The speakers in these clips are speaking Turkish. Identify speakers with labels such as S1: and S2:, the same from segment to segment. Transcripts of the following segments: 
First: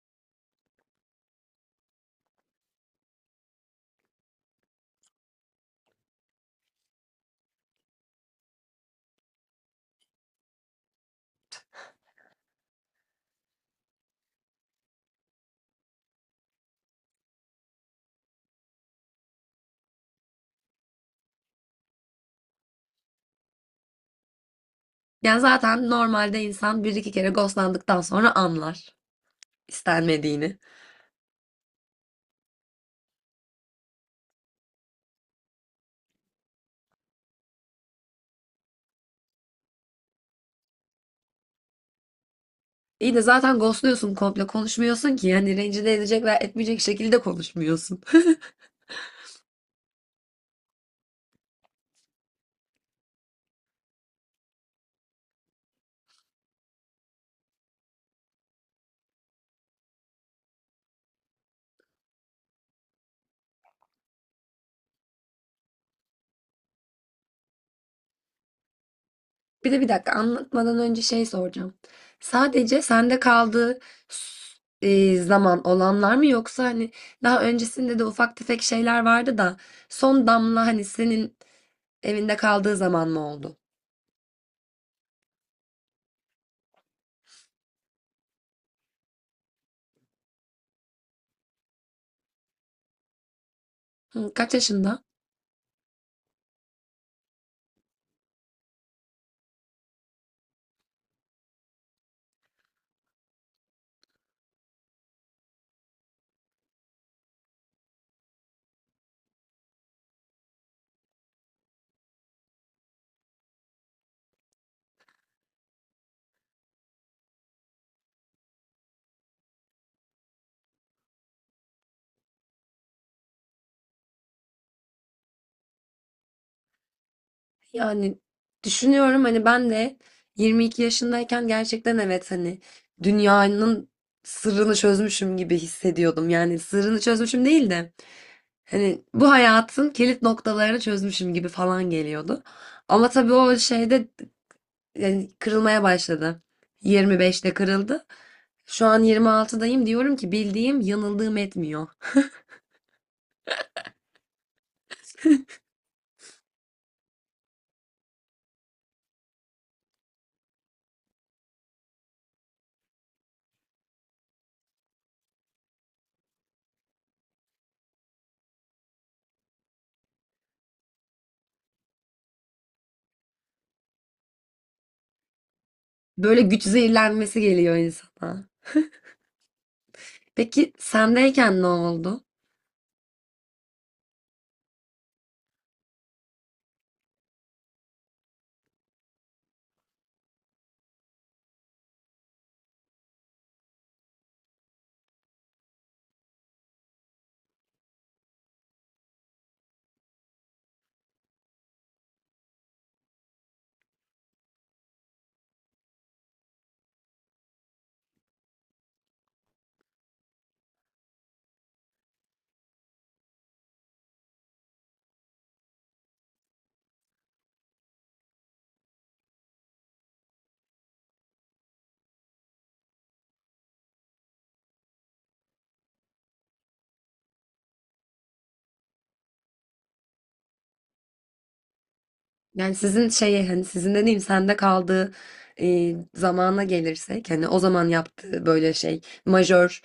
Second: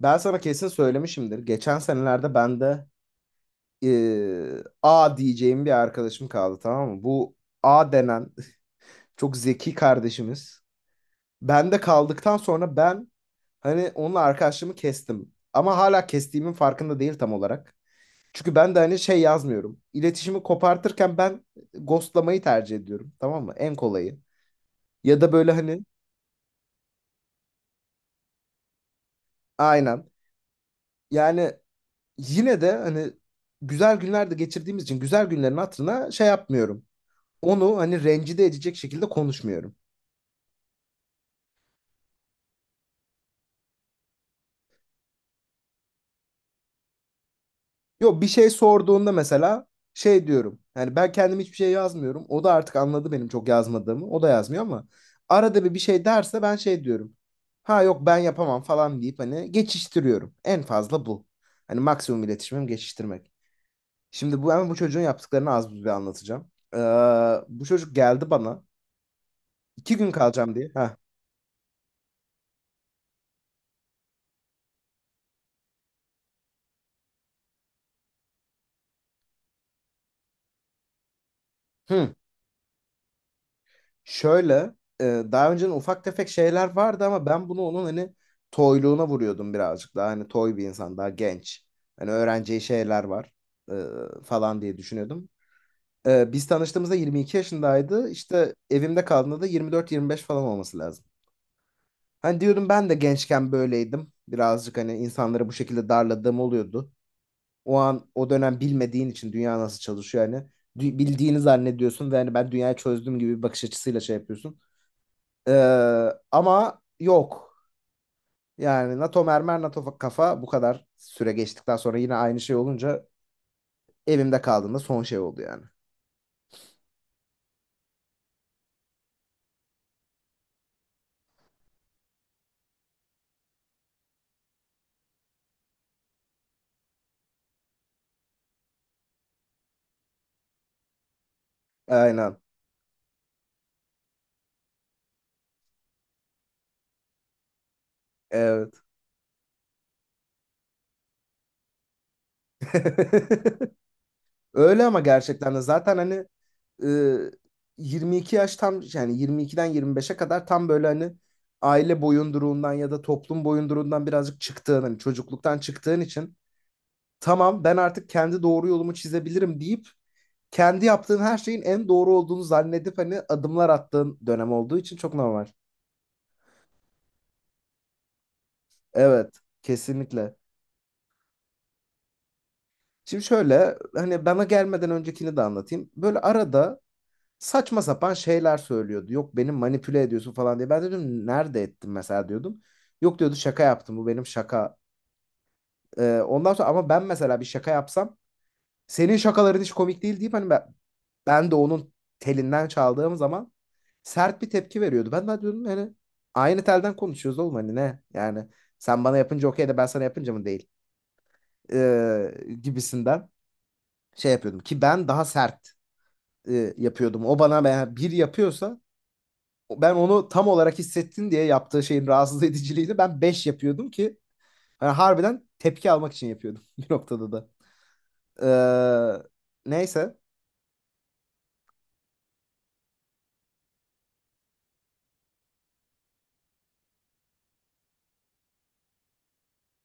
S1: Ben sana kesin söylemişimdir. Geçen senelerde ben de A diyeceğim bir arkadaşım kaldı, tamam mı? Bu A denen çok zeki kardeşimiz. Ben de kaldıktan sonra ben hani onunla arkadaşlığımı kestim. Ama hala kestiğimin farkında değil tam olarak. Çünkü ben de hani şey yazmıyorum. İletişimi kopartırken ben ghostlamayı tercih ediyorum, tamam mı? En kolayı. Ya da
S2: Yani
S1: böyle hani.
S2: zaten normalde insan bir iki kere ghostlandıktan sonra anlar
S1: Aynen.
S2: istenmediğini.
S1: Yani yine de hani güzel günlerde geçirdiğimiz için güzel günlerin hatırına şey yapmıyorum. Onu hani rencide edecek şekilde konuşmuyorum.
S2: İyi de zaten ghostluyorsun komple konuşmuyorsun ki yani rencide edecek veya etmeyecek şekilde konuşmuyorsun.
S1: Yok, bir şey sorduğunda mesela şey diyorum. Yani ben kendim hiçbir şey yazmıyorum. O da artık anladı benim çok yazmadığımı. O da yazmıyor ama arada bir bir şey derse ben şey diyorum. Ha yok, ben yapamam falan deyip hani geçiştiriyorum. En fazla bu. Hani maksimum iletişimim geçiştirmek. Şimdi bu çocuğun yaptıklarını az buz bir anlatacağım. Ee, bu çocuk geldi bana.
S2: Bir de bir
S1: İki gün
S2: dakika
S1: kalacağım diye.
S2: anlatmadan
S1: Ha.
S2: önce şey soracağım. Sadece sende kaldığı zaman olanlar mı yoksa hani daha öncesinde de ufak tefek şeyler vardı da son damla hani senin
S1: Hı.
S2: evinde kaldığı zaman mı oldu?
S1: Şöyle daha önceden ufak tefek şeyler vardı ama ben bunu onun hani toyluğuna vuruyordum, birazcık daha hani toy bir insan, daha genç. Hani öğreneceği şeyler var e,
S2: Hı, kaç
S1: falan diye
S2: yaşında?
S1: düşünüyordum. Biz tanıştığımızda 22 yaşındaydı, işte evimde kaldığında da 24-25 falan olması lazım. Hani diyordum ben de gençken böyleydim birazcık, hani insanları bu şekilde darladığım oluyordu. O an o dönem bilmediğin için dünya nasıl çalışıyor, hani bildiğini zannediyorsun ve hani ben dünyayı çözdüm gibi bir bakış açısıyla şey yapıyorsun. Ama yok. Yani NATO mermer, NATO kafa, bu kadar süre geçtikten sonra yine aynı şey olunca evimde kaldığında son şey oldu yani.
S2: Yani düşünüyorum, hani ben de 22 yaşındayken gerçekten evet, hani dünyanın sırrını çözmüşüm gibi hissediyordum. Yani sırrını çözmüşüm değil de hani bu hayatın kilit noktalarını çözmüşüm gibi falan
S1: Aynen.
S2: geliyordu. Ama tabii o şeyde yani kırılmaya başladı. 25'te kırıldı.
S1: Evet.
S2: Şu an 26'dayım, diyorum ki bildiğim yanıldığım etmiyor.
S1: Öyle, ama gerçekten de zaten hani e, 22 yaş tam, yani 22'den 25'e kadar tam böyle hani aile boyunduruğundan ya da toplum boyunduruğundan birazcık çıktığın, hani çocukluktan çıktığın için tamam ben artık kendi doğru yolumu çizebilirim deyip kendi yaptığın her şeyin en doğru olduğunu zannedip hani adımlar attığın dönem olduğu için çok normal.
S2: Böyle güç zehirlenmesi geliyor insana.
S1: Evet, kesinlikle.
S2: Peki sendeyken ne oldu?
S1: Şimdi şöyle, hani bana gelmeden öncekini de anlatayım. Böyle arada saçma sapan şeyler söylüyordu. Yok, beni manipüle ediyorsun falan diye. Ben de dedim nerede ettim mesela diyordum. Yok diyordu, şaka yaptım, bu benim şaka. Ondan sonra ama ben mesela bir şaka yapsam senin şakaların hiç komik değil deyip hani ben de onun telinden çaldığım zaman sert bir tepki veriyordu. Ben de diyordum hani aynı telden konuşuyoruz oğlum, hani ne? Yani sen bana yapınca okey de ben sana yapınca mı değil? Ee, gibisinden şey yapıyordum ki ben daha sert yapıyordum. O bana, ben yani bir yapıyorsa ben onu tam olarak hissettin diye yaptığı şeyin rahatsız ediciliğini ben beş yapıyordum ki yani harbiden tepki almak için yapıyordum bir noktada da. Ee, neyse.
S2: Yani sizin şeyi, hani sizin dediğim sende kaldığı zamana gelirsek, hani o zaman yaptığı böyle şey majör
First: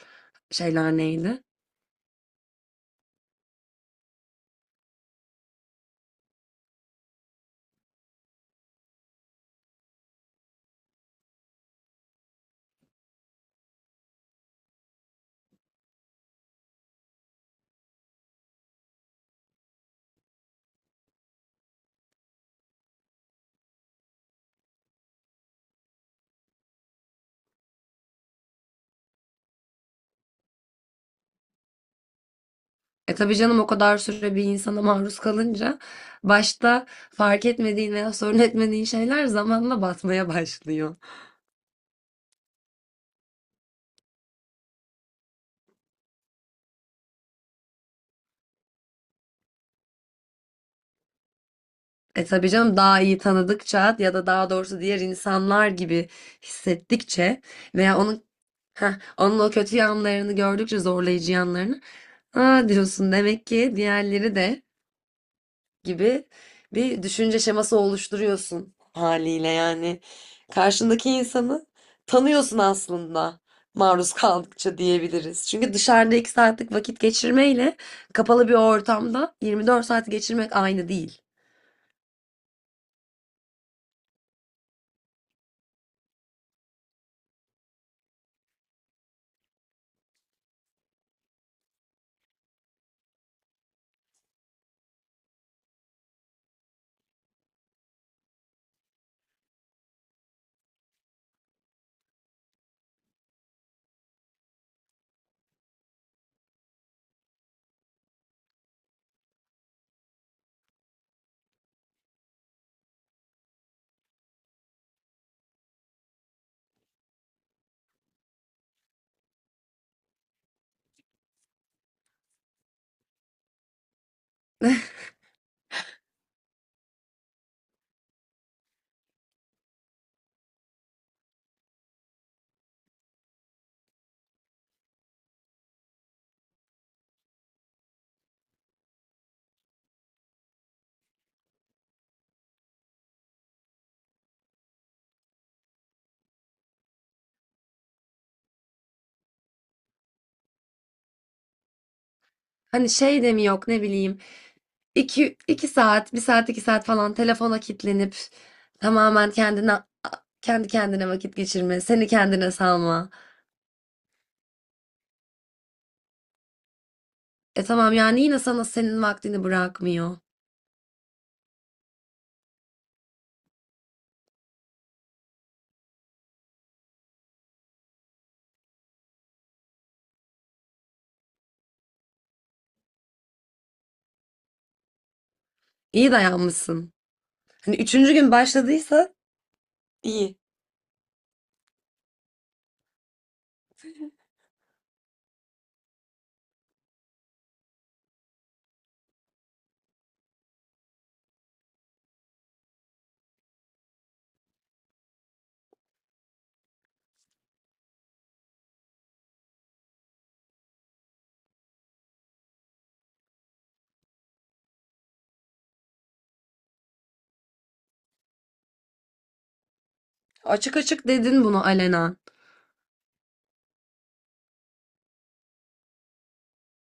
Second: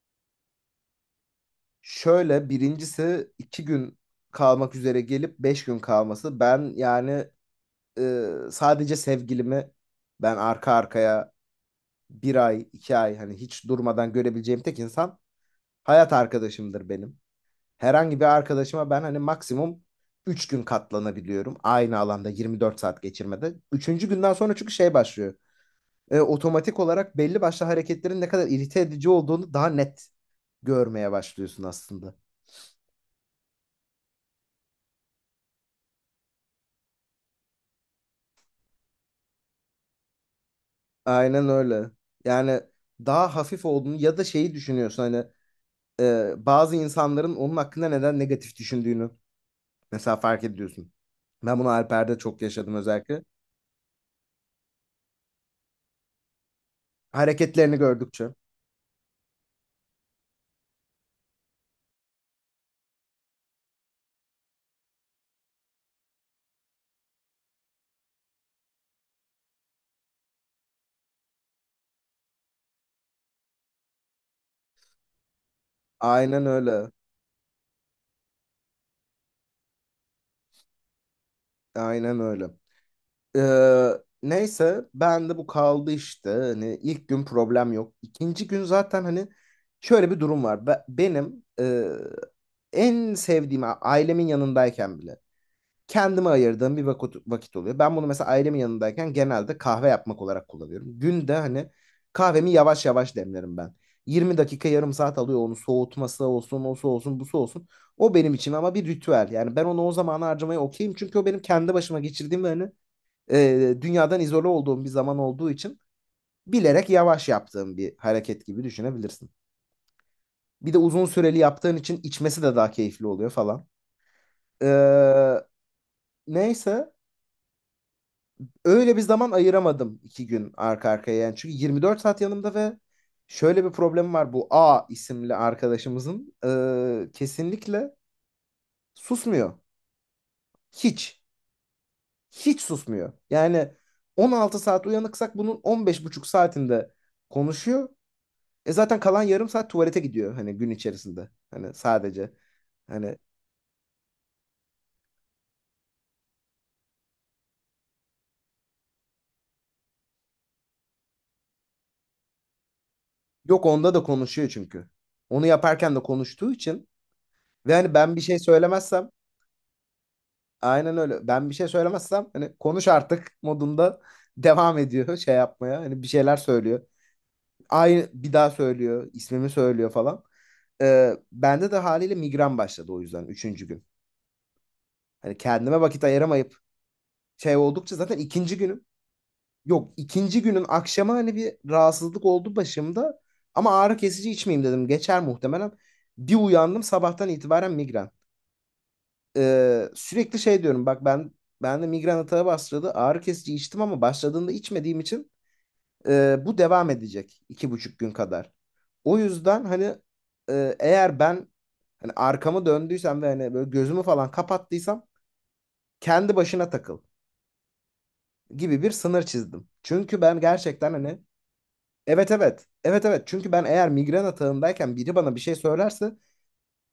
S2: şeyler neydi?
S1: Şöyle, birincisi iki gün kalmak üzere gelip beş gün kalması. Ben yani sadece sevgilimi, ben arka arkaya bir ay iki ay hani hiç durmadan görebileceğim tek insan hayat arkadaşımdır benim. Herhangi bir arkadaşıma ben hani maksimum üç gün katlanabiliyorum. Aynı alanda 24 saat geçirmede. Üçüncü günden sonra çünkü şey başlıyor. Otomatik olarak belli başlı hareketlerin ne kadar irite edici olduğunu daha net görmeye başlıyorsun aslında.
S2: E tabii canım, o kadar süre bir insana maruz kalınca başta fark etmediğin veya sorun etmediğin şeyler zamanla batmaya başlıyor.
S1: Aynen öyle. Yani daha hafif olduğunu ya da şeyi düşünüyorsun, hani bazı insanların onun hakkında neden negatif düşündüğünü mesela fark ediyorsun. Ben bunu Alper'de
S2: E
S1: çok
S2: tabii
S1: yaşadım
S2: canım, daha iyi
S1: özellikle.
S2: tanıdıkça ya da daha doğrusu diğer insanlar gibi hissettikçe
S1: Hareketlerini
S2: veya
S1: gördükçe.
S2: heh, onun o kötü yanlarını gördükçe, zorlayıcı yanlarını, aa diyorsun, demek ki diğerleri de gibi bir düşünce şeması oluşturuyorsun haliyle yani. Karşındaki insanı tanıyorsun aslında, maruz kaldıkça diyebiliriz. Çünkü dışarıda 2
S1: Aynen
S2: saatlik
S1: öyle.
S2: vakit geçirmeyle kapalı bir ortamda 24 saat geçirmek aynı değil.
S1: Aynen öyle. Ee, neyse ben de bu kaldı işte. Hani ilk gün problem yok. İkinci gün zaten hani şöyle bir durum var. Benim en sevdiğim, ailemin yanındayken bile kendime ayırdığım bir vakit oluyor. Ben bunu mesela ailemin yanındayken genelde kahve yapmak olarak kullanıyorum. Günde hani kahvemi yavaş yavaş demlerim ben. 20 dakika yarım saat alıyor onu, soğutması olsun, osu olsun, busu olsun. O benim için ama bir ritüel. Yani ben onu o zamana harcamaya okeyim. Çünkü o benim kendi başıma geçirdiğim ve hani dünyadan izole olduğum bir zaman olduğu için bilerek yavaş yaptığım bir hareket gibi düşünebilirsin. Bir de uzun süreli yaptığın için içmesi de daha keyifli oluyor falan. Ee, neyse öyle bir zaman ayıramadım iki gün arka arkaya yani. Çünkü 24 saat yanımda ve şöyle bir problem var, bu A isimli arkadaşımızın, kesinlikle susmuyor. Hiç. Hiç susmuyor. Yani 16 saat uyanıksak bunun 15 buçuk saatinde konuşuyor. Zaten kalan yarım saat tuvalete gidiyor hani gün içerisinde. Hani sadece.
S2: Hani
S1: Hani
S2: şey de mi yok, ne bileyim, iki saat, 1 saat, 2 saat falan telefona kilitlenip tamamen kendi kendine vakit geçirme, seni kendine salma.
S1: yok, onda da konuşuyor çünkü. Onu yaparken de konuştuğu için
S2: E
S1: ve
S2: tamam,
S1: hani ben bir
S2: yani
S1: şey
S2: yine sana senin
S1: söylemezsem.
S2: vaktini bırakmıyor.
S1: Aynen öyle. Ben bir şey söylemezsem hani konuş artık modunda devam ediyor şey yapmaya. Hani bir şeyler söylüyor. Aynı bir daha söylüyor, ismimi söylüyor falan. Bende de haliyle migren başladı, o yüzden üçüncü gün. Hani kendime vakit
S2: İyi
S1: ayıramayıp
S2: dayanmışsın.
S1: şey
S2: Hani
S1: oldukça
S2: üçüncü
S1: zaten
S2: gün
S1: ikinci günüm.
S2: başladıysa
S1: Yok,
S2: iyi.
S1: ikinci günün akşamı hani bir rahatsızlık oldu başımda. Ama ağrı kesici içmeyeyim dedim, geçer muhtemelen. Bir uyandım sabahtan itibaren migren. Sürekli şey diyorum, bak ben de migren atağı bastırdı. Ağrı kesici içtim ama başladığında içmediğim için bu devam edecek iki buçuk gün kadar. O yüzden hani eğer ben hani arkamı döndüysem ve hani böyle gözümü falan kapattıysam kendi başına takıl gibi bir sınır çizdim. Çünkü ben
S2: Açık
S1: gerçekten
S2: açık
S1: hani.
S2: dedin bunu alenen.
S1: Evet, evet, evet, evet. Çünkü ben eğer migren atağındayken biri bana bir şey söylerse,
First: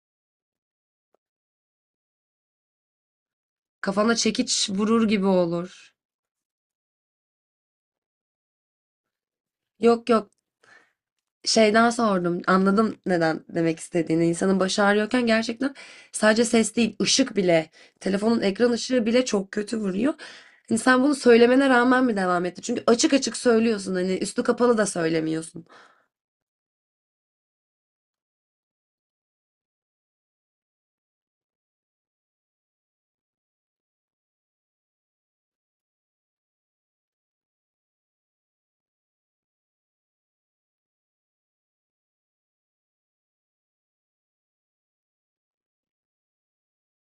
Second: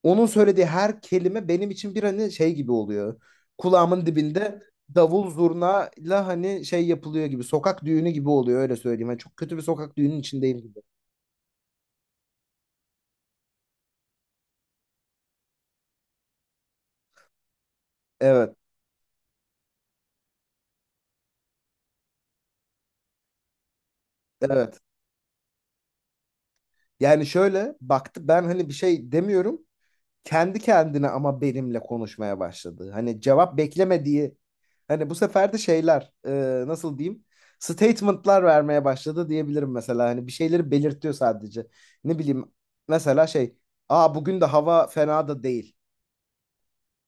S1: onun söylediği her kelime benim için bir hani şey gibi oluyor. Kulağımın
S2: Kafana
S1: dibinde
S2: çekiç vurur gibi
S1: davul
S2: olur.
S1: zurnayla hani şey yapılıyor gibi. Sokak düğünü gibi oluyor, öyle söyleyeyim. Hani çok kötü bir sokak
S2: Yok,
S1: düğünün
S2: yok,
S1: içindeyim gibi.
S2: şeyden sordum. Anladım neden demek istediğini. İnsanın başı ağrıyorken gerçekten sadece ses değil, ışık bile, telefonun
S1: Evet,
S2: ekran ışığı bile çok kötü vuruyor. Hani sen bunu söylemene rağmen mi devam etti? Çünkü açık açık söylüyorsun, hani üstü kapalı
S1: evet.
S2: da söylemiyorsun.
S1: Yani şöyle baktı, ben hani bir şey demiyorum. Kendi kendine ama benimle konuşmaya başladı. Hani cevap beklemediği. Hani bu sefer de şeyler, nasıl diyeyim? Statement'lar vermeye başladı diyebilirim mesela. Hani bir şeyleri belirtiyor sadece. Ne bileyim, mesela şey. Aa, bugün de hava fena da değil.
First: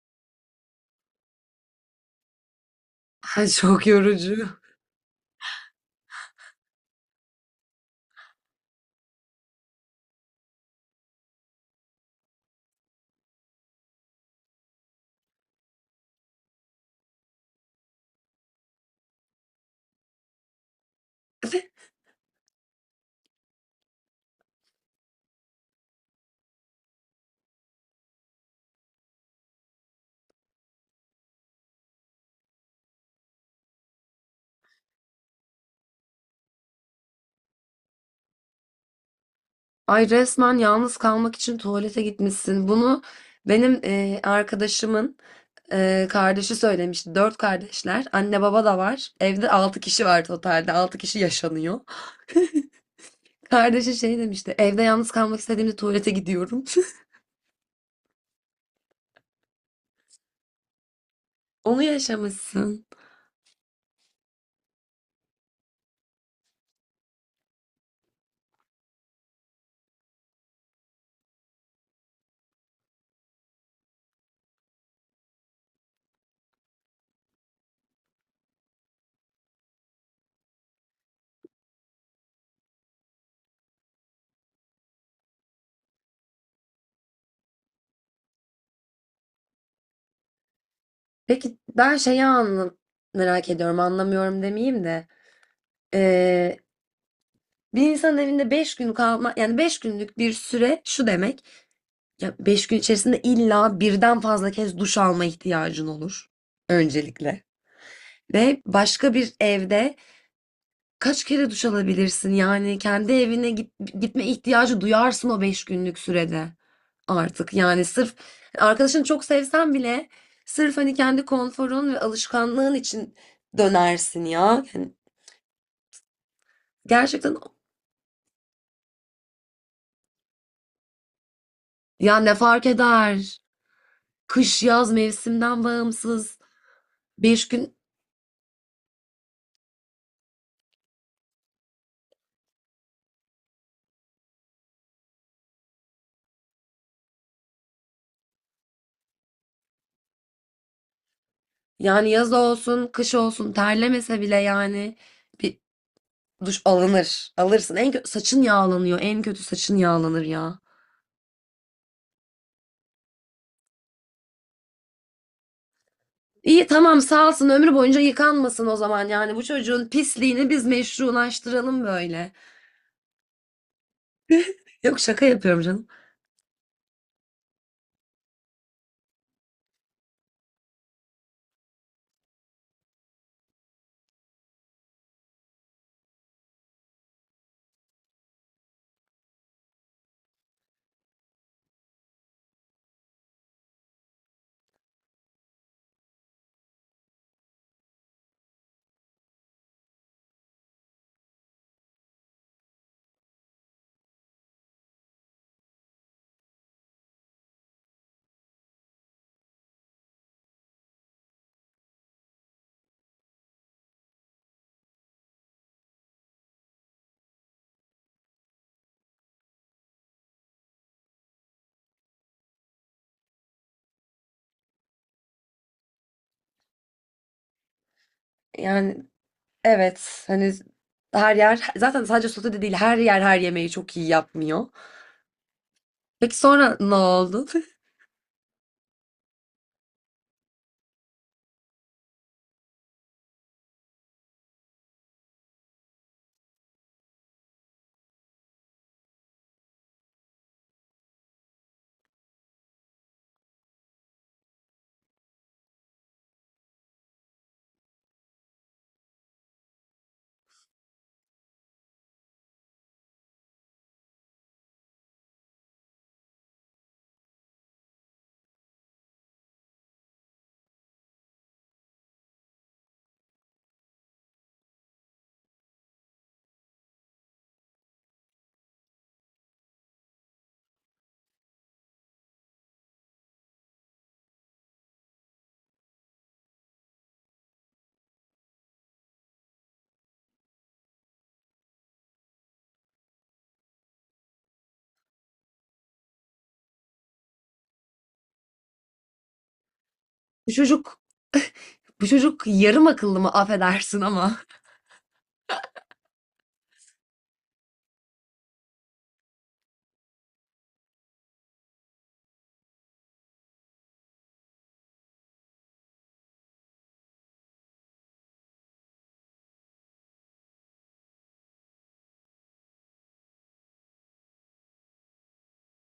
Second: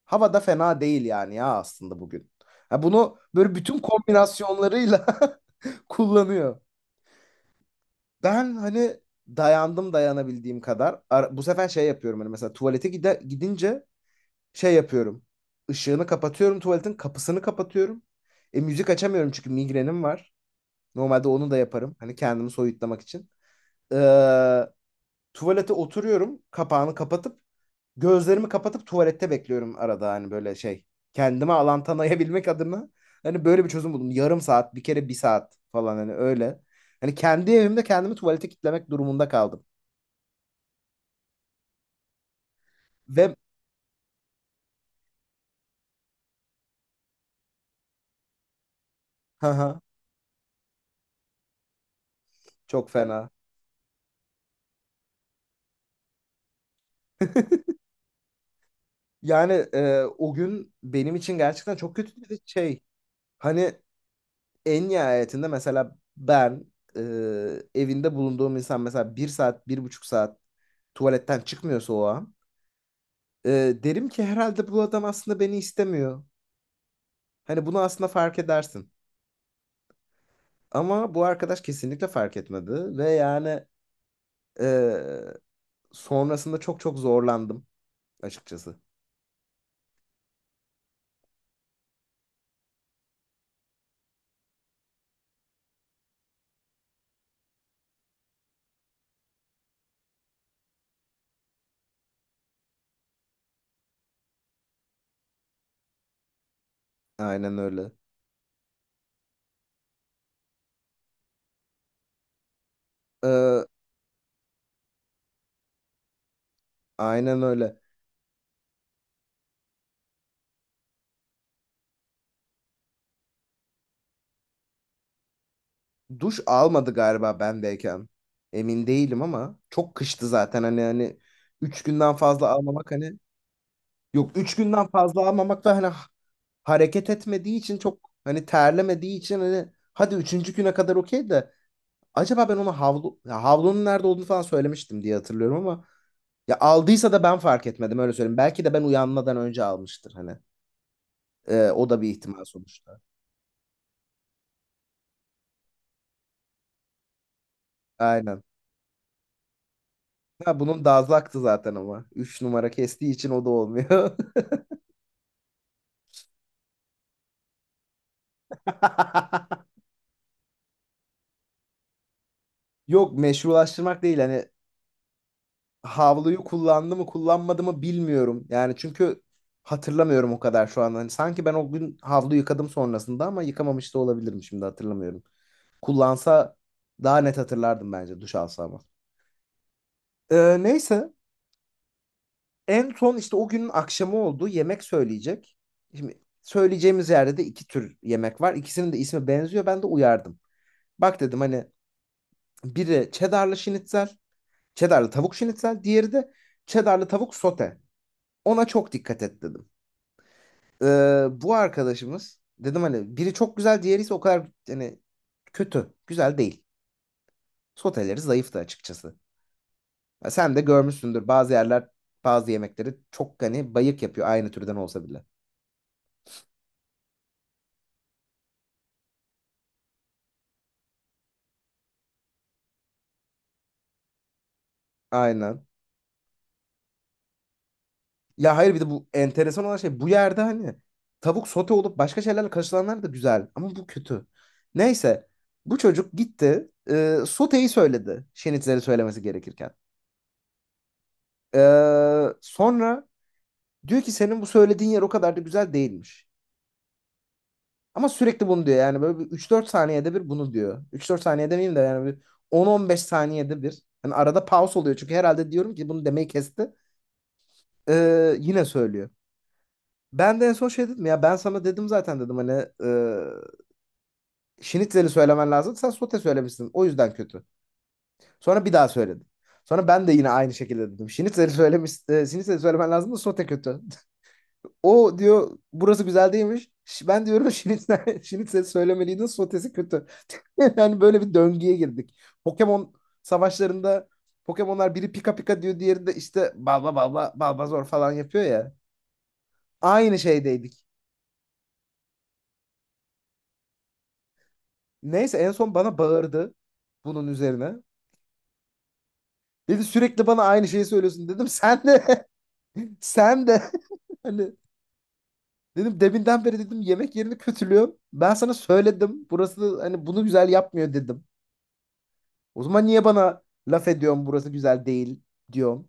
S1: Hava da fena değil yani, ya aslında bugün. Ha, bunu
S2: Ay,
S1: böyle bütün
S2: çok yorucu.
S1: kombinasyonlarıyla kullanıyor. Ben hani dayandım dayanabildiğim kadar. Bu sefer şey yapıyorum, hani mesela tuvalete gide gidince şey yapıyorum. Işığını kapatıyorum, tuvaletin kapısını kapatıyorum. Müzik açamıyorum çünkü migrenim var. Normalde onu da yaparım, hani kendimi soyutlamak için. Ee, tuvalete oturuyorum. Kapağını kapatıp gözlerimi kapatıp tuvalette bekliyorum arada hani böyle şey. Kendime alan tanıyabilmek adına hani böyle bir çözüm buldum. Yarım saat, bir kere bir saat falan hani öyle. Hani kendi evimde kendimi tuvalete kitlemek durumunda kaldım.
S2: Ay, resmen yalnız kalmak için tuvalete gitmişsin. Bunu
S1: Ve
S2: benim arkadaşımın kardeşi söylemişti. Dört kardeşler. Anne baba da var. Evde
S1: haha,
S2: altı kişi var totalde. Altı kişi yaşanıyor.
S1: çok fena.
S2: Kardeşi şey demişti. Evde yalnız kalmak istediğimde tuvalete gidiyorum.
S1: Yani o gün benim için gerçekten
S2: Onu
S1: çok kötü bir şey.
S2: yaşamışsın.
S1: Hani en nihayetinde mesela ben, e, evinde bulunduğum insan mesela bir saat, bir buçuk saat tuvaletten çıkmıyorsa o an e, derim ki herhalde bu adam aslında beni istemiyor. Hani bunu aslında fark edersin. Ama bu arkadaş kesinlikle fark etmedi ve yani e, sonrasında çok çok zorlandım açıkçası.
S2: Peki ben şeyi merak ediyorum. Anlamıyorum demeyeyim de. E, Bir insanın evinde 5 gün kalma, yani 5 günlük bir süre şu demek. Ya 5 gün içerisinde illa birden fazla kez duş alma ihtiyacın olur. Öncelikle.
S1: Aynen öyle.
S2: Ve başka bir evde kaç kere duş alabilirsin? Yani kendi evine
S1: Ee,
S2: gitme ihtiyacı duyarsın o 5 günlük sürede
S1: aynen
S2: artık.
S1: öyle.
S2: Yani sırf arkadaşını çok sevsen bile, sırf hani kendi konforun ve alışkanlığın için dönersin ya. Yani
S1: Duş almadı
S2: gerçekten,
S1: galiba bendeyken. Emin değilim ama çok kıştı zaten, hani 3 günden
S2: ya ne
S1: fazla
S2: fark
S1: almamak hani,
S2: eder?
S1: yok 3
S2: Kış
S1: günden
S2: yaz
S1: fazla
S2: mevsimden
S1: almamak da hani
S2: bağımsız.
S1: hareket
S2: Beş
S1: etmediği
S2: gün
S1: için, çok hani terlemediği için hani hadi üçüncü güne kadar okey de acaba ben ona havlu ya havlunun nerede olduğunu falan söylemiştim diye hatırlıyorum ama, Ya aldıysa da ben fark etmedim, öyle söyleyeyim. Belki de ben uyanmadan önce almıştır hani. O da bir
S2: Yani yaz
S1: ihtimal
S2: olsun,
S1: sonuçta.
S2: kış olsun, terlemese bile yani bir duş alınır. Alırsın. En kötü saçın
S1: Aynen.
S2: yağlanıyor. En kötü saçın yağlanır
S1: Ha,
S2: ya.
S1: bunun dazaktı zaten ama. Üç numara kestiği için o da olmuyor.
S2: İyi, tamam, sağ olsun ömrü boyunca yıkanmasın o zaman, yani bu çocuğun pisliğini biz meşrulaştıralım böyle.
S1: Yok, meşrulaştırmak değil, hani
S2: Yok, şaka yapıyorum canım.
S1: havluyu kullandı mı kullanmadı mı bilmiyorum. Yani çünkü hatırlamıyorum o kadar şu an. Hani sanki ben o gün havlu yıkadım sonrasında ama yıkamamış da olabilirim, şimdi hatırlamıyorum. Kullansa daha net hatırlardım bence, duş alsa ama. Neyse en son işte o günün akşamı oldu, yemek söyleyecek. Şimdi söyleyeceğimiz yerde de iki tür yemek var. İkisinin de ismi benziyor, ben de uyardım. Bak dedim hani, biri cheddarlı şinitzel, cheddarlı tavuk şinitzel, diğeri de cheddarlı tavuk sote. Ona çok dikkat et dedim. Bu arkadaşımız dedim, hani biri çok güzel, diğeri ise o kadar hani kötü, güzel değil. Soteleri zayıftı açıkçası. Ya sen de görmüşsündür, bazı yerler bazı yemekleri çok hani bayık yapıyor aynı türden olsa bile.
S2: Yani evet, hani her yer zaten sadece sote değil, her yer her yemeği çok iyi yapmıyor.
S1: Aynen.
S2: Peki sonra ne oldu?
S1: Ya hayır, bir de bu enteresan olan şey, bu yerde hani tavuk sote olup başka şeylerle karışılanlar da güzel ama bu kötü. Neyse, bu çocuk gitti, soteyi söyledi şenitleri söylemesi gerekirken. E, sonra diyor ki senin bu söylediğin yer o kadar da güzel değilmiş. Ama sürekli bunu diyor, yani böyle bir 3-4 saniyede bir bunu diyor. Üç dört saniyede demeyeyim de yani bir on on beş saniyede bir. Hani arada pause oluyor çünkü, herhalde diyorum ki bunu demeyi kesti. Yine söylüyor. Ben de en son şey dedim, ya ben sana dedim zaten, dedim hani e, şnitzeli söylemen lazım, sen sote söylemişsin, o yüzden kötü. Sonra bir daha söyledim. Sonra ben de yine aynı şekilde dedim. Şnitzeli söylemiş, şnitzeli söylemen lazım da sote kötü. O diyor burası güzel değilmiş. Ben diyorum şnitzel, şnitzeli söylemeliydin, sotesi kötü. Yani böyle bir döngüye girdik. Pokemon savaşlarında Pokemon'lar biri pika pika diyor, diğeri de işte balba balba balba zor falan yapıyor ya. Aynı
S2: Bu
S1: şeydeydik.
S2: çocuk bu çocuk yarım akıllı mı, affedersin ama.
S1: Neyse en son bana bağırdı bunun üzerine. Dedi sürekli bana aynı şeyi söylüyorsun, dedim. Sen de sen de hani dedim, deminden beri dedim yemek yerini kötülüyorum. Ben sana söyledim, burası hani bunu güzel yapmıyor dedim. O zaman niye bana laf ediyorsun burası güzel değil diyorum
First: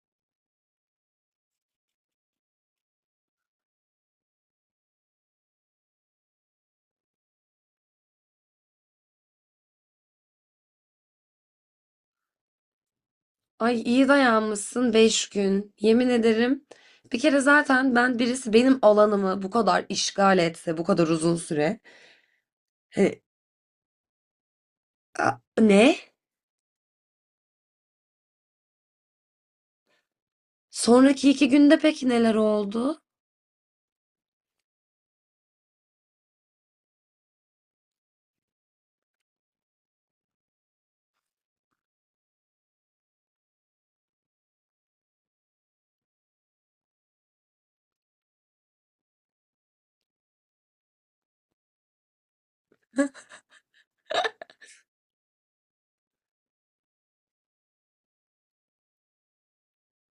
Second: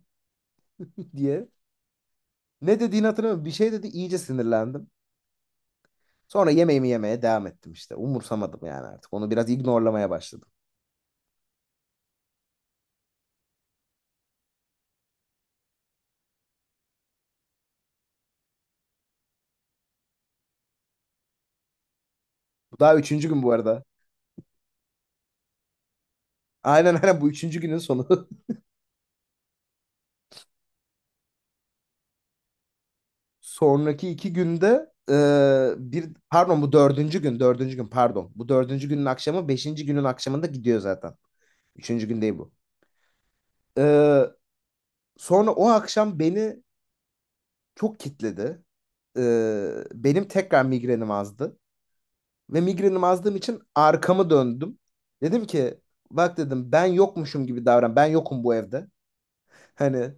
S1: diye. Ne dediğini hatırlamıyorum, bir şey dedi, iyice sinirlendim. Sonra yemeğimi yemeye devam ettim işte. Umursamadım yani artık. Onu biraz ignorlamaya başladım.
S2: Ay, iyi dayanmışsın 5 gün. Yemin ederim. Bir kere zaten ben, birisi benim alanımı bu kadar işgal etse bu kadar uzun süre.
S1: Bu daha
S2: Hani,
S1: üçüncü gün bu arada.
S2: ne?
S1: Aynen, aynen, bu üçüncü günün sonu.
S2: Sonraki 2 günde peki neler oldu?
S1: Sonraki iki günde bir pardon, bu dördüncü gün, dördüncü gün pardon, bu dördüncü günün akşamı beşinci günün akşamında gidiyor zaten. Üçüncü gün değil bu. E, sonra o akşam beni çok kitledi. E, benim tekrar migrenim azdı ve migrenim azdığım için arkamı döndüm. Dedim ki bak dedim ben yokmuşum gibi davran, ben yokum bu evde. Hani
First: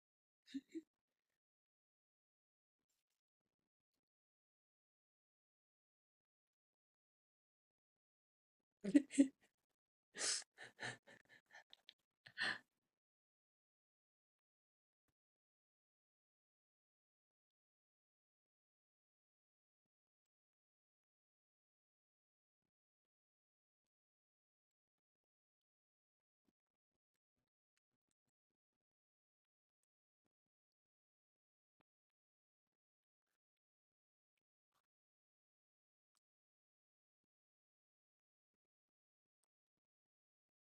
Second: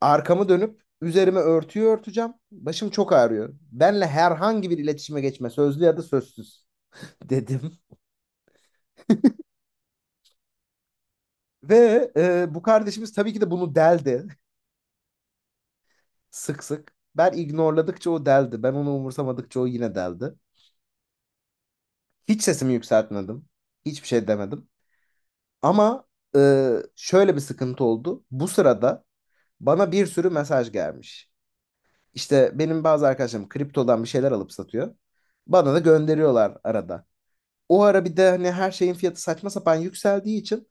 S1: arkamı dönüp üzerime örtüyü örteceğim. Başım çok ağrıyor. Benle herhangi bir iletişime geçme, sözlü ya da sözsüz, dedim. Ve bu kardeşimiz tabii ki de bunu deldi sık sık. Ben ignorladıkça o deldi. Ben onu umursamadıkça o yine deldi. Hiç sesimi yükseltmedim. Hiçbir şey demedim. Ama e, şöyle bir sıkıntı oldu. Bu sırada bana bir sürü mesaj gelmiş. İşte benim bazı arkadaşlarım kriptodan bir şeyler alıp satıyor. Bana da gönderiyorlar arada. O ara bir de hani her şeyin fiyatı saçma sapan yükseldiği için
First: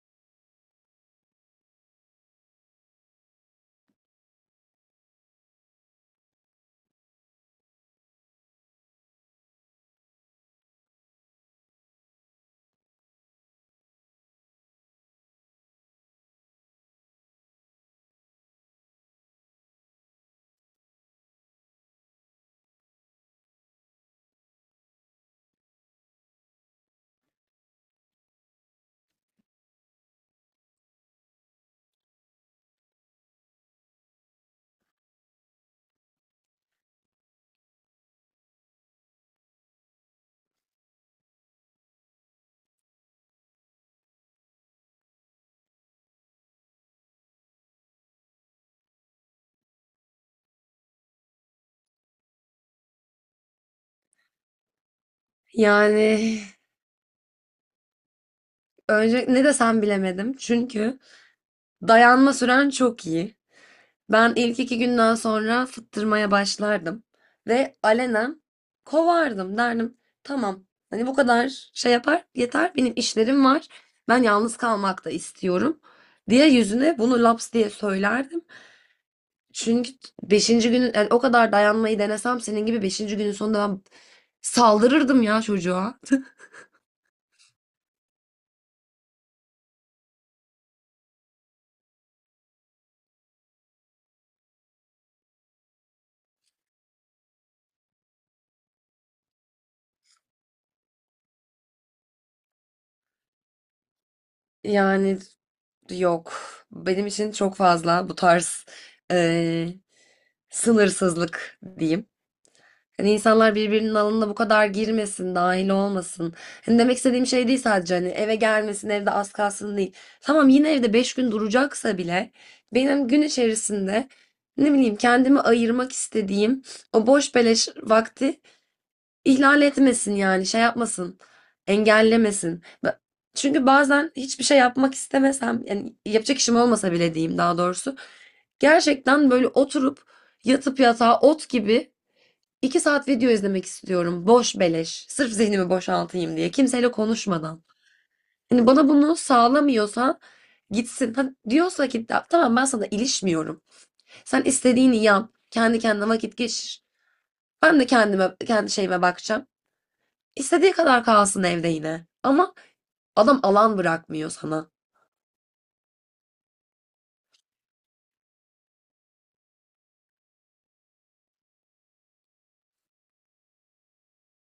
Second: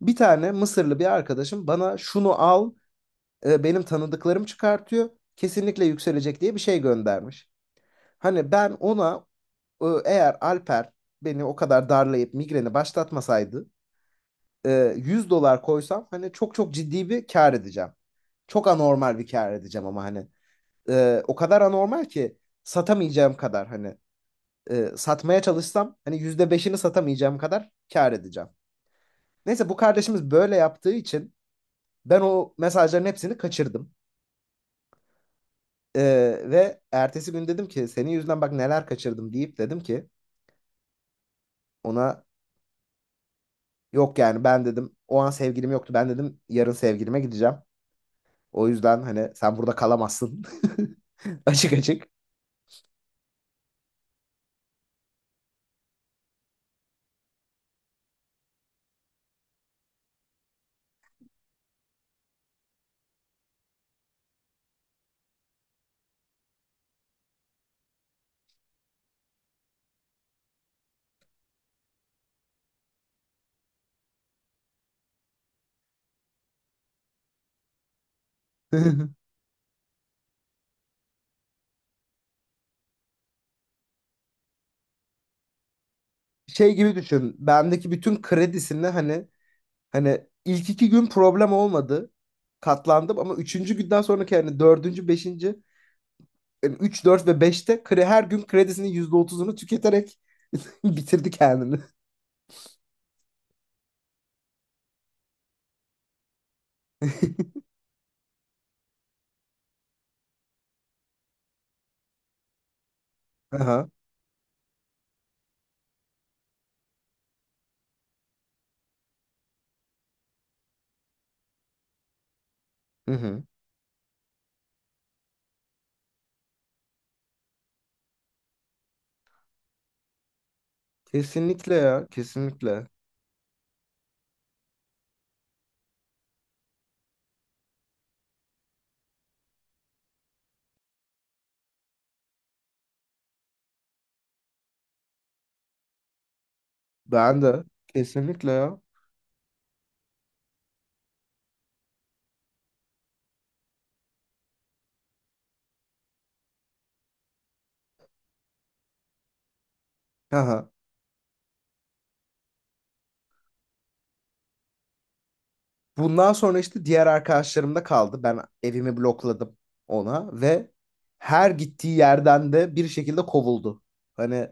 S1: bir tane Mısırlı bir arkadaşım, bana şunu al, benim tanıdıklarım çıkartıyor, kesinlikle yükselecek diye bir şey göndermiş. Hani ben ona, eğer Alper beni o kadar darlayıp migreni başlatmasaydı, 100 dolar koysam hani çok çok ciddi bir kar edeceğim. Çok anormal bir kar edeceğim ama hani o kadar anormal ki satamayacağım kadar, hani satmaya çalışsam hani yüzde beşini satamayacağım kadar kar edeceğim. Neyse bu kardeşimiz böyle yaptığı için ben o mesajların hepsini kaçırdım. Ee, ve ertesi gün dedim ki senin yüzünden bak neler kaçırdım deyip, dedim ki ona, yok yani ben dedim, o an sevgilim yoktu, ben dedim yarın sevgilime gideceğim. O yüzden hani sen burada kalamazsın. Açık açık.
S2: Yani önce ne desem bilemedim. Çünkü dayanma süren çok iyi. Ben ilk 2 günden sonra fıttırmaya başlardım ve alenen kovardım, derdim. Tamam, hani bu kadar şey yapar yeter, benim işlerim var, ben yalnız kalmak da istiyorum diye yüzüne bunu laps diye söylerdim. Çünkü beşinci günün, yani o kadar dayanmayı denesem senin gibi, beşinci günün sonunda ben saldırırdım ya çocuğa.
S1: Şey gibi düşün. Bendeki bütün kredisini hani ilk iki gün problem olmadı. Katlandım, ama üçüncü günden sonraki hani dördüncü, beşinci, yani üç, dört ve beşte her gün kredisinin yüzde otuzunu tüketerek bitirdi kendini.
S2: Yani yok, benim için çok fazla bu tarz eee, sınırsızlık diyeyim. Hani insanlar
S1: Aha.
S2: birbirinin alanına bu kadar girmesin, dahil olmasın. Hani demek istediğim şey değil sadece, hani eve gelmesin, evde az kalsın değil. Tamam, yine evde 5 gün duracaksa bile benim
S1: Hı
S2: gün
S1: hı.
S2: içerisinde, ne bileyim, kendimi ayırmak istediğim o boş beleş vakti ihlal etmesin, yani şey yapmasın,
S1: Kesinlikle ya,
S2: engellemesin.
S1: kesinlikle.
S2: Çünkü bazen hiçbir şey yapmak istemesem, yani yapacak işim olmasa bile diyeyim daha doğrusu, gerçekten böyle oturup yatıp yatağa ot gibi 2 saat video izlemek istiyorum. Boş beleş. Sırf zihnimi boşaltayım diye. Kimseyle
S1: Ben
S2: konuşmadan.
S1: de kesinlikle
S2: Hani
S1: ya.
S2: bana bunu sağlamıyorsa, gitsin. Ha, diyorsa ki tamam, ben sana ilişmiyorum. Sen istediğini yap. Kendi kendine vakit geçir. Ben de kendime, kendi şeyime bakacağım.
S1: Aha.
S2: İstediği kadar kalsın evde yine. Ama adam alan bırakmıyor sana.
S1: Bundan sonra işte diğer arkadaşlarım da kaldı. Ben evimi blokladım ona ve her gittiği yerden de bir şekilde kovuldu. Hani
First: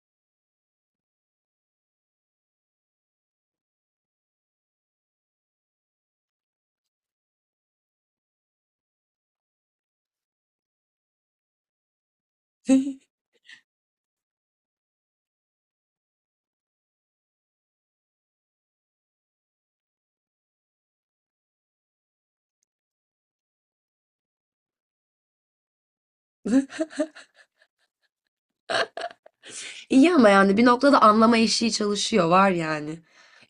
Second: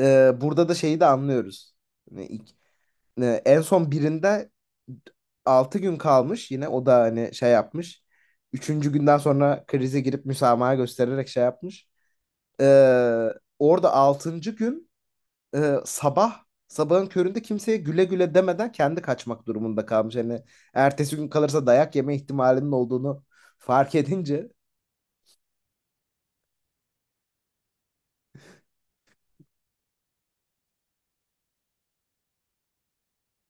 S1: burada da şeyi de anlıyoruz. Hani en son birinde 6 gün kalmış yine, o da hani şey yapmış. Üçüncü günden sonra krize girip müsamaha göstererek şey yapmış. Ee, orada altıncı gün sabah sabahın köründe kimseye güle güle demeden kendi kaçmak durumunda kalmış. Hani ertesi gün kalırsa dayak yeme ihtimalinin olduğunu fark edince.
S2: İyi ama yani bir noktada anlama eşiği çalışıyor var yani.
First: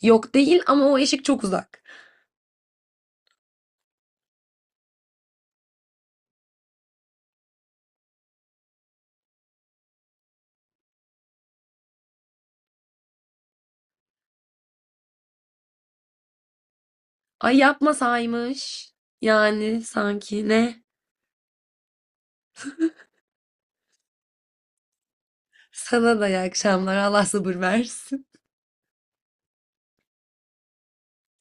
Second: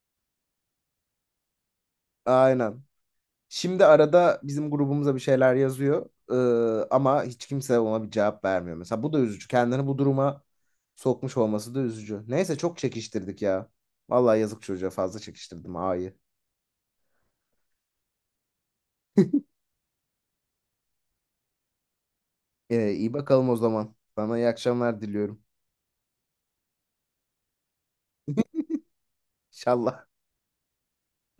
S2: Yok değil, ama o eşik çok uzak.
S1: Aynen. Şimdi arada bizim grubumuza bir şeyler yazıyor ama hiç kimse ona bir cevap vermiyor. Mesela bu da üzücü. Kendini bu duruma sokmuş olması da üzücü. Neyse çok çekiştirdik ya. Vallahi yazık çocuğa, fazla çekiştirdim ağayı.
S2: Ay, yapmasaymış. Yani sanki ne?
S1: E, iyi bakalım o zaman. Sana iyi akşamlar diliyorum.
S2: Sana da iyi akşamlar. Allah sabır versin.
S1: İnşallah.